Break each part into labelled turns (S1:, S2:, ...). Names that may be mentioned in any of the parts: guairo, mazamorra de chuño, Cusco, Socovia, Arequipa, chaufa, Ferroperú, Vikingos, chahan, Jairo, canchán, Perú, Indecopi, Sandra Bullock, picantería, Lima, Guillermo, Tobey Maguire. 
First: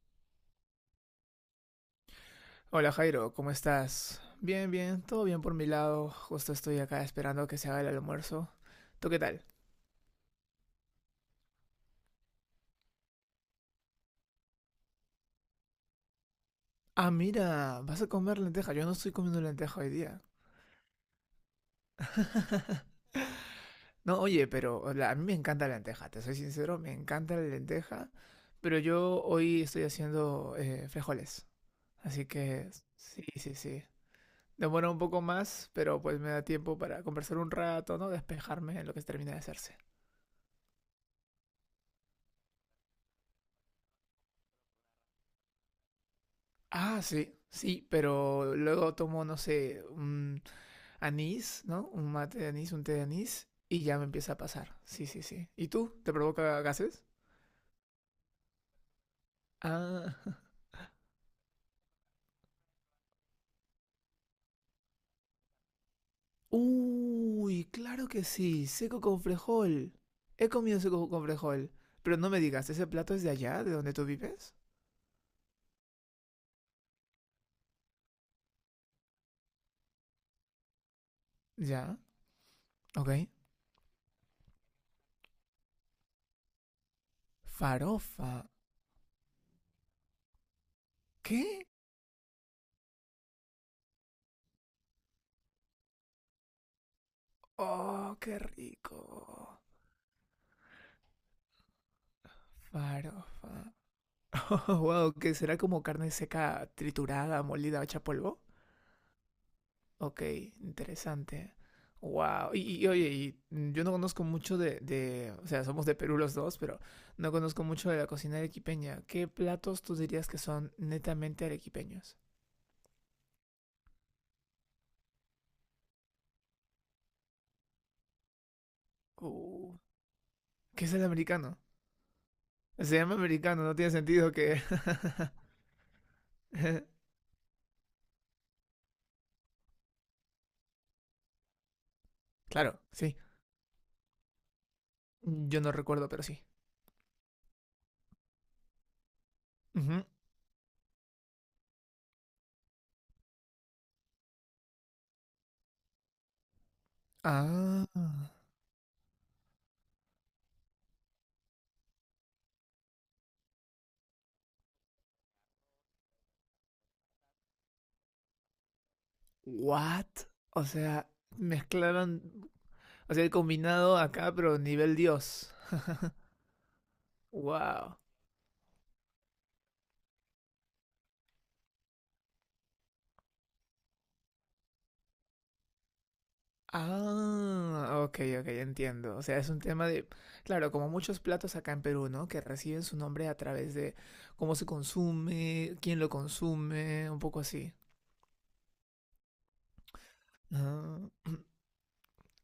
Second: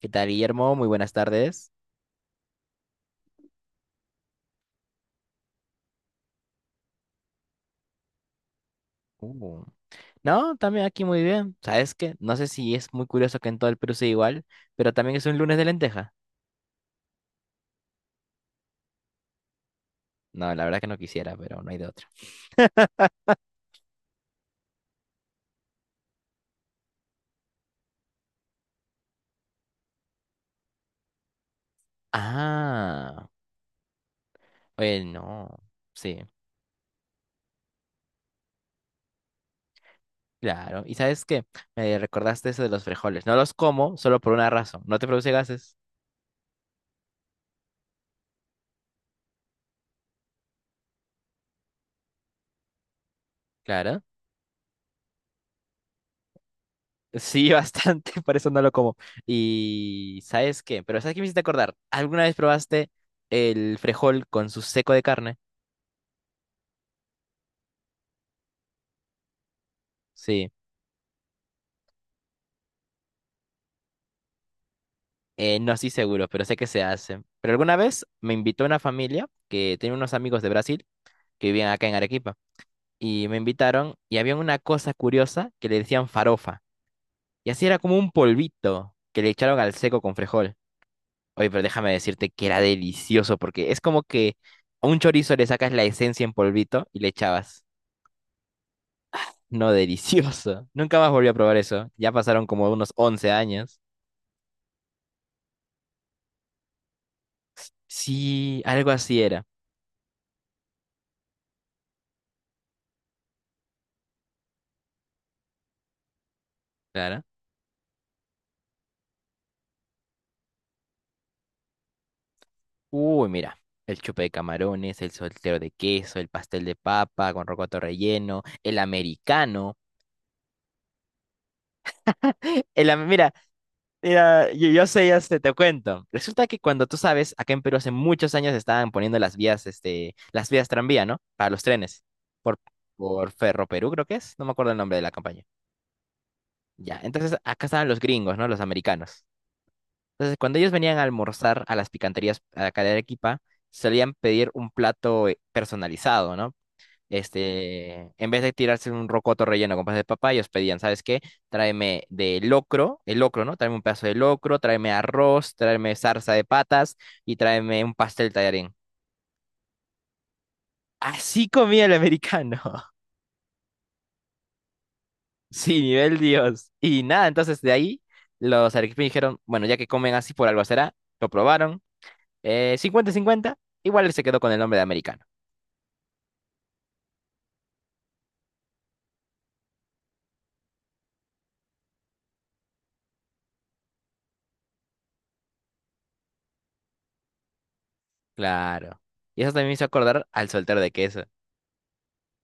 S1: ¿Qué tal, Guillermo? Muy buenas tardes.
S2: Hola Jairo, ¿cómo estás? Bien, bien, todo bien por mi lado. Justo estoy acá esperando que se haga el almuerzo. ¿Tú qué tal?
S1: Uh, No, también aquí muy bien. ¿Sabes qué? No sé si es muy curioso que en todo el Perú sea igual, pero también es un lunes de lenteja.
S2: Ah, mira, vas a comer lenteja. Yo no estoy comiendo lenteja hoy día.
S1: No, la verdad que no quisiera, pero no hay de otra.
S2: No, oye, pero a mí me encanta la lenteja, te soy sincero, me encanta la lenteja, pero yo hoy estoy haciendo frijoles, así que sí,
S1: Ah,
S2: sí, sí. Demora un
S1: oye,
S2: poco
S1: no.
S2: más, pero
S1: Sí,
S2: pues me da tiempo para conversar un rato, ¿no? Despejarme en lo que termina de hacerse.
S1: claro. ¿Y sabes qué? Me recordaste eso de los frijoles. No los como solo por una razón. No te produce gases.
S2: Ah, sí, sí, pero luego tomo, no sé, un anís, ¿no? Un mate de anís, un té de anís, y ya
S1: Claro.
S2: me empieza a pasar. Sí, sí, sí. ¿Y tú? ¿Te provoca gases?
S1: Sí, bastante, por eso no lo como.
S2: Ah.
S1: Y ¿sabes qué? Pero ¿sabes qué me hiciste acordar? ¿Alguna vez probaste el frijol con su seco de carne?
S2: Uy, claro que sí, seco con frejol. He
S1: Sí.
S2: comido seco con frejol. Pero no me digas, ¿ese plato es de allá, de donde tú vives?
S1: No estoy seguro, pero sé que se hace. Pero alguna vez me invitó una familia que tenía unos amigos de Brasil que vivían acá en
S2: Ya,
S1: Arequipa.
S2: ok.
S1: Y me invitaron y había una cosa curiosa que le decían farofa. Y así era como un
S2: Farofa.
S1: polvito que le echaron al seco con frijol. Oye, pero
S2: ¿Qué?
S1: déjame decirte que era delicioso porque es como que a un chorizo le sacas la esencia en polvito y le echabas.
S2: Oh, qué rico.
S1: No, delicioso. Nunca más volví a probar eso. Ya pasaron como unos 11
S2: Farofa.
S1: años.
S2: Oh, wow, que será como carne seca triturada, molida, hecha polvo.
S1: Sí, algo así era.
S2: Ok, interesante. Wow. Oye, y yo no conozco mucho o sea, somos de Perú los dos, pero
S1: Claro.
S2: no conozco mucho de la cocina arequipeña. ¿Qué platos tú dirías que son netamente arequipeños?
S1: Uy, mira, el chupe de camarones, el soltero de queso, el pastel de papa con rocoto relleno, el americano.
S2: Uh, ¿Qué es el americano?
S1: El,
S2: Se
S1: am-
S2: llama
S1: mira,
S2: americano, no tiene sentido
S1: mira,
S2: que...
S1: yo sé, ya sé, te cuento. Resulta que cuando tú sabes, acá en Perú hace muchos años estaban poniendo las vías, este, las vías tranvía, ¿no? Para los trenes. Por,
S2: Claro, sí.
S1: por Ferroperú, creo que es. No me acuerdo el nombre de la campaña.
S2: Yo no recuerdo, pero sí.
S1: Ya, entonces acá estaban los gringos, ¿no? Los americanos.
S2: Ujú.
S1: Entonces, cuando ellos venían a almorzar a las picanterías acá de Arequipa, solían pedir un plato personalizado, ¿no?
S2: Ah,
S1: Este, en vez de tirarse un rocoto relleno con pasas de papá, ellos pedían, ¿sabes qué? Tráeme de locro, el locro, ¿no? Tráeme un pedazo de locro, tráeme arroz, tráeme zarza de patas y tráeme un pastel tallarín.
S2: what? O sea,
S1: Así comía el
S2: mezclaron.
S1: americano.
S2: O sea, el combinado acá, pero nivel Dios.
S1: Sí, nivel Dios. Y nada, entonces de
S2: Wow.
S1: ahí los arequipeños dijeron, bueno, ya que comen así por algo será, lo probaron, cincuenta 50 igual él se quedó con el nombre de americano.
S2: Ah, ok, ok, entiendo. O sea, es un tema de, claro, como muchos platos acá en Perú, ¿no? Que reciben su nombre a través de cómo se consume, quién lo consume, un poco así.
S1: Claro. Y eso también me hizo acordar al soltero de queso.
S2: Ah,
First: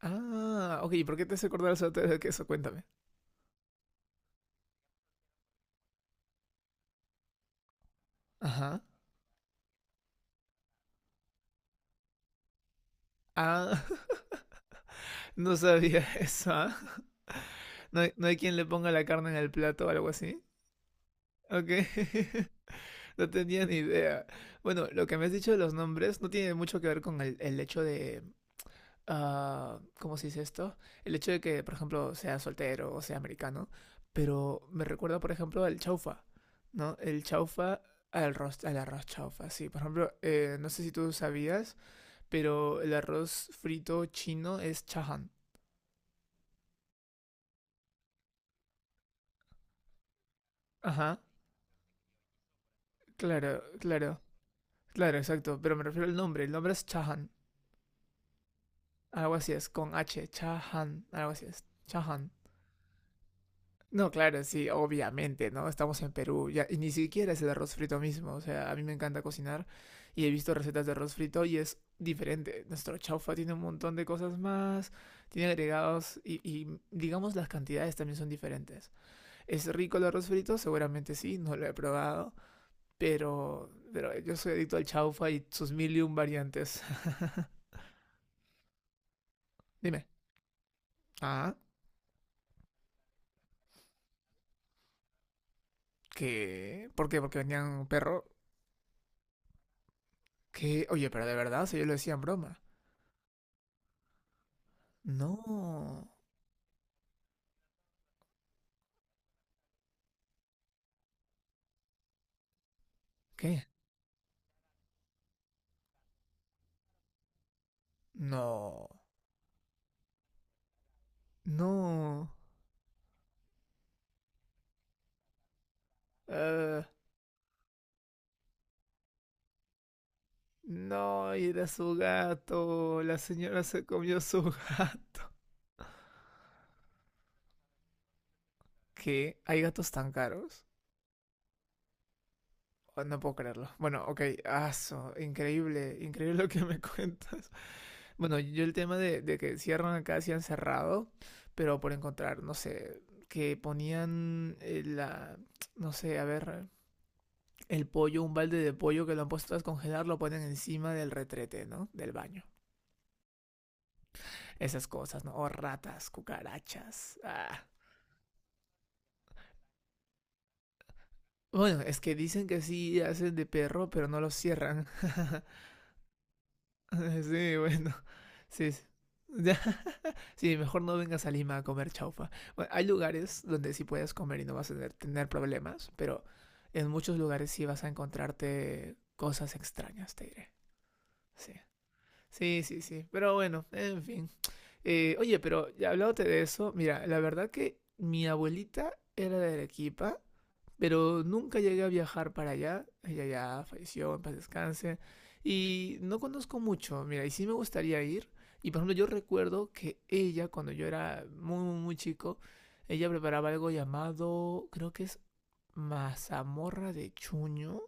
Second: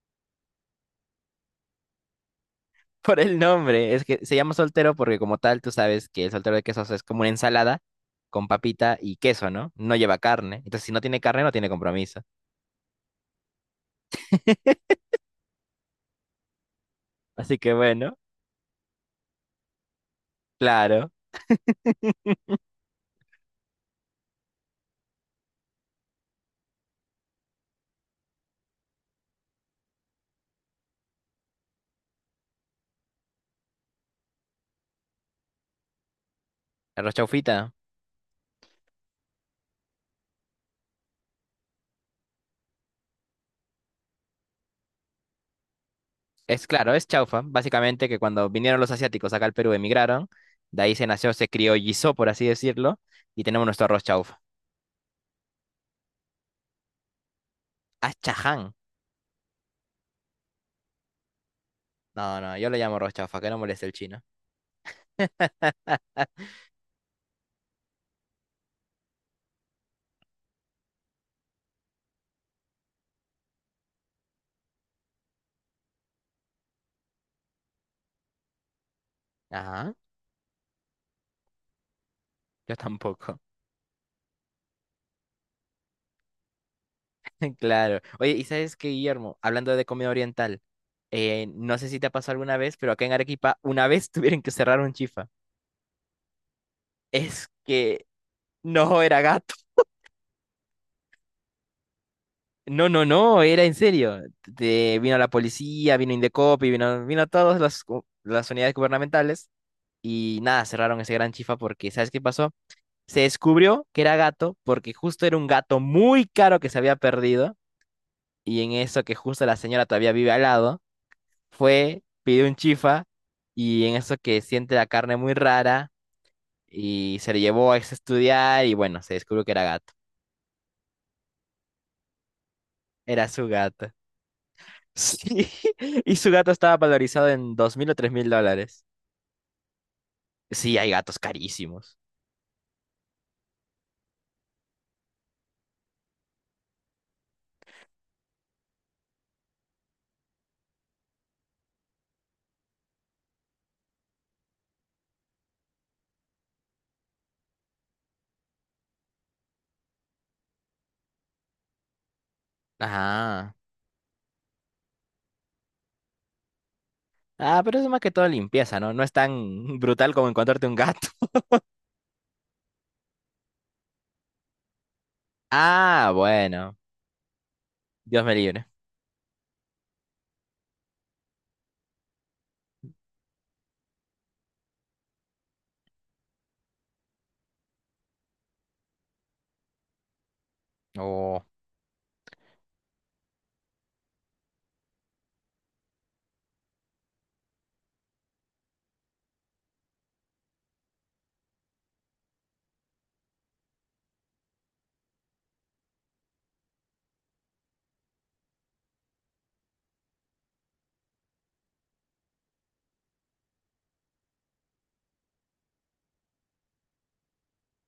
S2: ah, ok, ¿y por qué te hace acordar el saltero de queso? Cuéntame.
S1: Por el nombre. Es que se llama soltero porque como tal tú sabes que el soltero de quesos es como una ensalada con
S2: Ajá.
S1: papita y queso, ¿no? No lleva carne. Entonces, si no tiene carne, no tiene compromiso.
S2: Ah, no sabía eso, ¿ah?
S1: Así que
S2: ¿No hay,
S1: bueno,
S2: no hay quien le ponga la carne en el plato o algo así?
S1: claro.
S2: Ok. No tenía ni idea. Bueno, lo que me has dicho de los nombres no tiene mucho que ver con el hecho de... ah, ¿cómo se dice esto? El hecho de que, por ejemplo, sea soltero o sea americano. Pero me recuerda, por ejemplo, al chaufa, ¿no?
S1: Arroz
S2: El
S1: chaufita.
S2: chaufa al arroz chaufa, sí. Por ejemplo, no sé si tú sabías, pero el arroz frito chino es chahan.
S1: Es claro, es chaufa. Básicamente que cuando vinieron los asiáticos acá al Perú, emigraron. De ahí se
S2: Ajá,
S1: nació, se criollizó, por así decirlo. Y
S2: claro,
S1: tenemos nuestro arroz
S2: claro,
S1: chaufa.
S2: claro, exacto. Pero me refiero al nombre. El nombre es chahan.
S1: Ah, chaján.
S2: Algo así es, con H, chahan, algo así es, chahan.
S1: No, no, yo le llamo arroz chaufa, que no moleste el
S2: No,
S1: chino.
S2: claro, sí, obviamente, ¿no? Estamos en Perú, ya, y ni siquiera es el arroz frito mismo, o sea, a mí me encanta cocinar y he visto recetas de arroz frito y es diferente. Nuestro chaufa tiene un montón de cosas más, tiene agregados y digamos las cantidades también son diferentes. ¿Es
S1: Ajá,
S2: rico el arroz frito? Seguramente sí, no lo he probado,
S1: yo tampoco.
S2: pero yo soy adicto al chaufa y sus mil y un variantes.
S1: Claro. Oye, ¿y sabes qué, Guillermo? Hablando de
S2: Dime.
S1: comida oriental,
S2: Ah,
S1: no sé si te ha pasado alguna vez, pero acá en Arequipa una vez tuvieron que cerrar un chifa.
S2: ¿qué? ¿Por qué? ¿Porque
S1: Es
S2: vendían un
S1: que
S2: perro?
S1: no era gato.
S2: ¿Qué? Oye, pero de verdad, o sea, yo lo decía en broma.
S1: No, no, no, era en serio. Vino la policía,
S2: No.
S1: vino Indecopi, vino todas las unidades gubernamentales y nada, cerraron ese gran chifa porque, ¿sabes qué pasó? Se
S2: ¿Qué?
S1: descubrió que era gato porque justo era un gato muy caro que se había perdido y en
S2: No.
S1: eso que justo la señora todavía vive al lado. Fue,
S2: No.
S1: pidió un chifa y en eso que siente la carne muy rara
S2: Eh,
S1: y se le llevó a estudiar y bueno, se descubrió que era gato.
S2: no, era su gato. La
S1: Era su
S2: señora se
S1: gato.
S2: comió su gato.
S1: Sí, y su gato estaba valorizado en $2000 o $3000.
S2: ¿Qué? ¿Hay gatos tan caros?
S1: Sí, hay gatos carísimos.
S2: Oh, no puedo creerlo. Bueno, ok, aso, increíble, increíble lo que me cuentas. Bueno, yo el tema de que cierran acá, sí han cerrado, pero por encontrar, no sé, que ponían la, no sé, a ver, el pollo, un balde de pollo que lo han puesto a descongelar, lo ponen encima del retrete, ¿no? Del baño.
S1: Ajá.
S2: Esas cosas, ¿no? O ratas, cucarachas.
S1: Ah,
S2: Ah.
S1: pero eso es más que todo limpieza, ¿no? No es tan brutal como encontrarte un gato.
S2: Bueno, es que dicen que sí hacen de perro, pero no lo cierran.
S1: Ah, bueno.
S2: Sí, bueno.
S1: Dios me libre.
S2: Sí. Sí, mejor no vengas a Lima a comer chaufa. Bueno, hay lugares donde sí puedes comer y no vas a tener, tener problemas, pero en muchos lugares sí vas a encontrarte cosas extrañas, te diré.
S1: Oh.
S2: Sí. Sí, sí, sí. Pero bueno, en fin. Oye, pero ya hablándote de eso, mira, la verdad que mi abuelita era de Arequipa, pero nunca llegué a viajar para allá. Ella ya falleció, en paz descanse. Y no conozco mucho, mira, y sí me gustaría ir. Y por ejemplo, yo recuerdo que ella, cuando yo era muy, muy, muy chico, ella preparaba algo llamado, creo que es mazamorra de chuño,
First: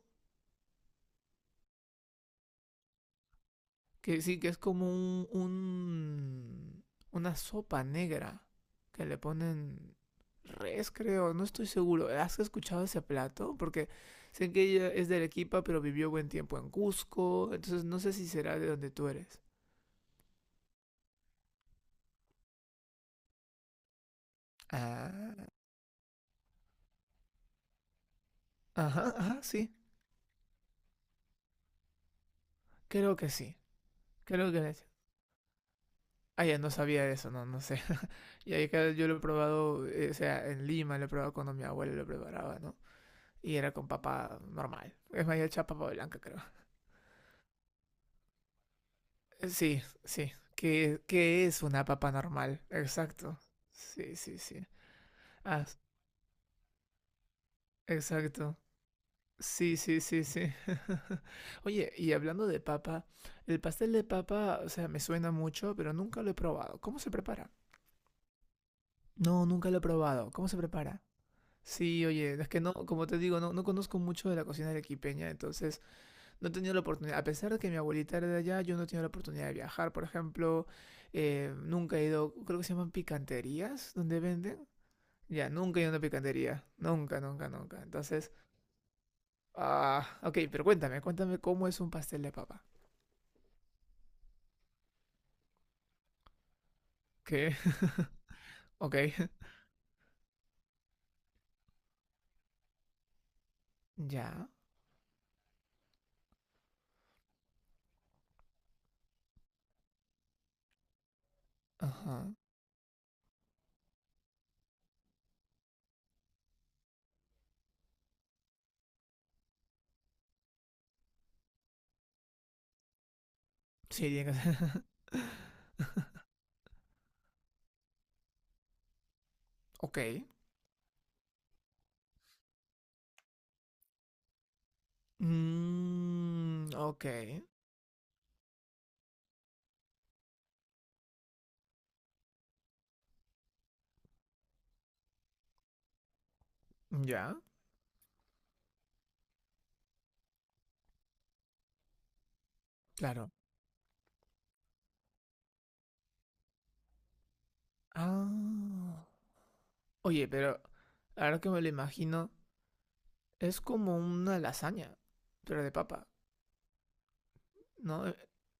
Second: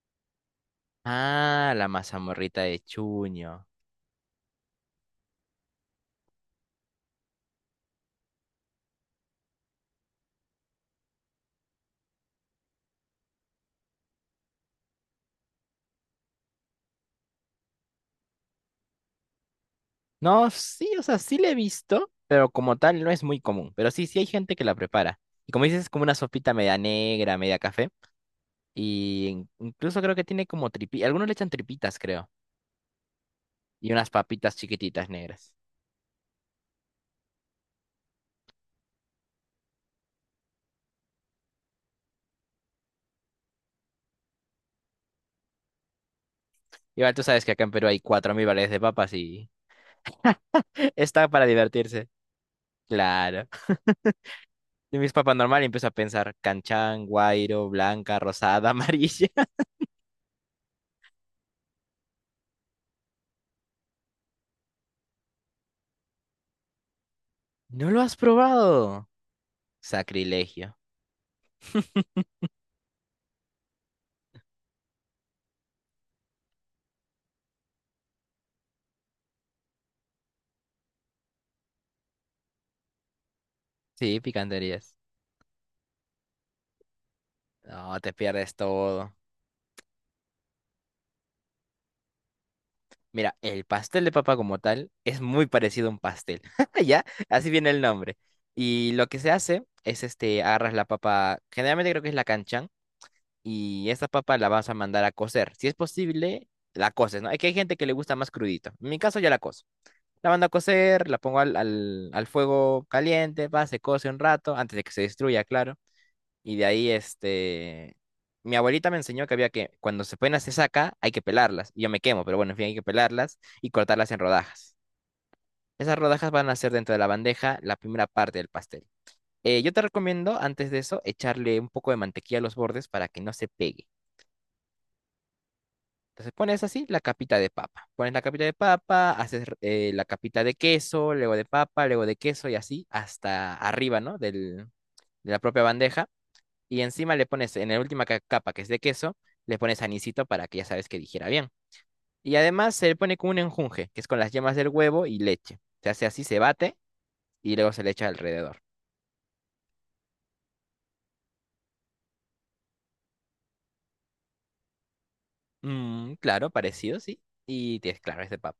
S1: Ah, la mazamorrita de Chuño.
S2: que sí, que es como una sopa negra que le ponen res, creo, no estoy seguro. ¿Has escuchado ese plato? Porque sé que ella es de Arequipa, pero vivió buen tiempo en Cusco, entonces no sé si será de donde tú eres.
S1: No, sí, o sea, sí la he visto, pero como tal no es muy común. Pero sí, sí hay gente que la prepara.
S2: Ah,
S1: Y como dices, es como una sopita media negra, media café.
S2: ajá,
S1: Y
S2: ajá,
S1: in-
S2: sí,
S1: incluso creo que tiene como tripitas. Algunos le echan tripitas, creo.
S2: creo que sí,
S1: Y unas
S2: creo
S1: papitas
S2: que sí.
S1: chiquititas negras.
S2: Ah, ya no sabía de eso, no, no sé. Y ahí claro, yo lo he probado, o sea, en Lima lo he probado cuando mi abuela lo preparaba, ¿no? Y era con papa normal. Es más, ya hecha papa blanca, creo.
S1: Igual tú sabes que acá en Perú hay 4000 variedades de papas y
S2: Sí, sí. ¿Qué,
S1: está para
S2: qué es una
S1: divertirse.
S2: papa normal? Exacto.
S1: Claro.
S2: Sí, sí, sí.
S1: Yo mis papas normal y
S2: Ah,
S1: empiezo a pensar canchán, guairo, blanca,
S2: exacto.
S1: rosada, amarilla.
S2: Sí, sí, sí, sí. Oye, y hablando de papa, el pastel de papa, o sea, me suena mucho, pero nunca lo he probado. ¿Cómo se prepara?
S1: ¿No lo has probado?
S2: No, nunca lo he probado. ¿Cómo se
S1: Sacrilegio.
S2: prepara? Sí, oye, es que no, como te digo, no, no conozco mucho de la cocina arequipeña, entonces no he tenido la oportunidad. A pesar de que mi abuelita era de allá, yo no he tenido la oportunidad de viajar, por ejemplo. Eh, nunca he ido, creo que se llaman picanterías,
S1: Sí,
S2: donde venden.
S1: picanterías.
S2: Ya, nunca he ido a una picantería. Nunca, nunca, nunca.
S1: No, te
S2: Entonces,
S1: pierdes todo.
S2: ah, ok, pero cuéntame, cuéntame cómo es un pastel de papa.
S1: Mira, el pastel de papa como tal es muy parecido a un pastel, ¿ya? Así
S2: ¿Qué?
S1: viene el nombre. Y
S2: Ok.
S1: lo que se hace es, este, agarras la papa, generalmente creo que es la canchán, y esta papa la
S2: Ya.
S1: vas a mandar a cocer. Si es posible, la coces, ¿no? Es que hay gente que le gusta más crudito. En mi caso ya la cozo. La mando a cocer, la pongo al, al,
S2: Ajá.
S1: al fuego caliente, va, se cose un rato, antes de que se destruya, claro. Y de ahí, este, mi abuelita me enseñó que había que, cuando se ponen hacer saca, hay que pelarlas. Y yo me quemo, pero bueno, en fin, hay que pelarlas y
S2: Sí,
S1: cortarlas en
S2: tiene que ser.
S1: rodajas. Esas rodajas van a ser dentro de la bandeja la primera parte del pastel. Yo te
S2: Ok.
S1: recomiendo, antes de eso, echarle un poco de mantequilla a los bordes para que no se pegue. Entonces pones
S2: Mm,
S1: así la
S2: ok.
S1: capita de papa. Pones la capita de papa, haces la capita de queso, luego de papa, luego de queso y así hasta arriba, ¿no? Del, de la propia bandeja. Y encima le
S2: Ya.
S1: pones, en la última capa, que es de queso, le pones anisito para que ya sabes que dijera bien. Y además se le pone con
S2: Claro.
S1: un enjunje, que es con las yemas del huevo y leche. Se hace así, se bate y luego se le echa alrededor.
S2: Ah. Oye, pero ahora que me lo imagino, es como una lasaña, pero de papa,
S1: Mm, claro, parecido, sí. Y tienes,
S2: ¿no? E-
S1: claro, es de papa.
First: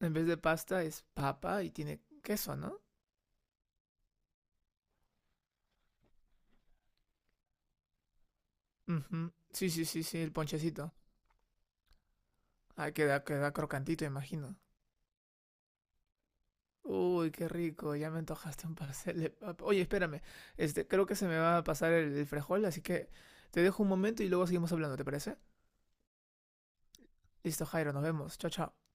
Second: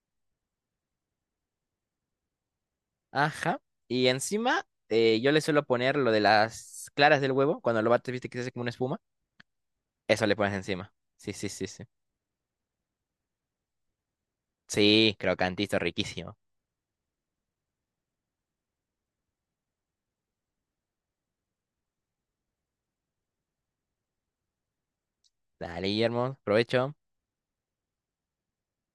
S2: En vez de pasta es papa y tiene queso, ¿no?
S1: Ajá. Y encima yo le suelo poner lo de las claras del huevo. Cuando lo bates, viste que se hace como una espuma.
S2: Ujú. Sí, sí, sí, sí,
S1: Eso
S2: el
S1: le pones encima.
S2: ponchecito.
S1: Sí, sí, sí, sí.
S2: Ah, queda, queda crocantito, imagino.
S1: Sí, crocantito, riquísimo.
S2: Uy, qué rico, ya me antojaste un pastel de papa. Oye, espérame, este, creo que se me va a pasar el frijol, así que te dejo un momento y luego seguimos hablando, ¿te parece?
S1: Dale, Guillermo, provecho.
S2: Listo, Jairo, nos vemos. Chao, chao.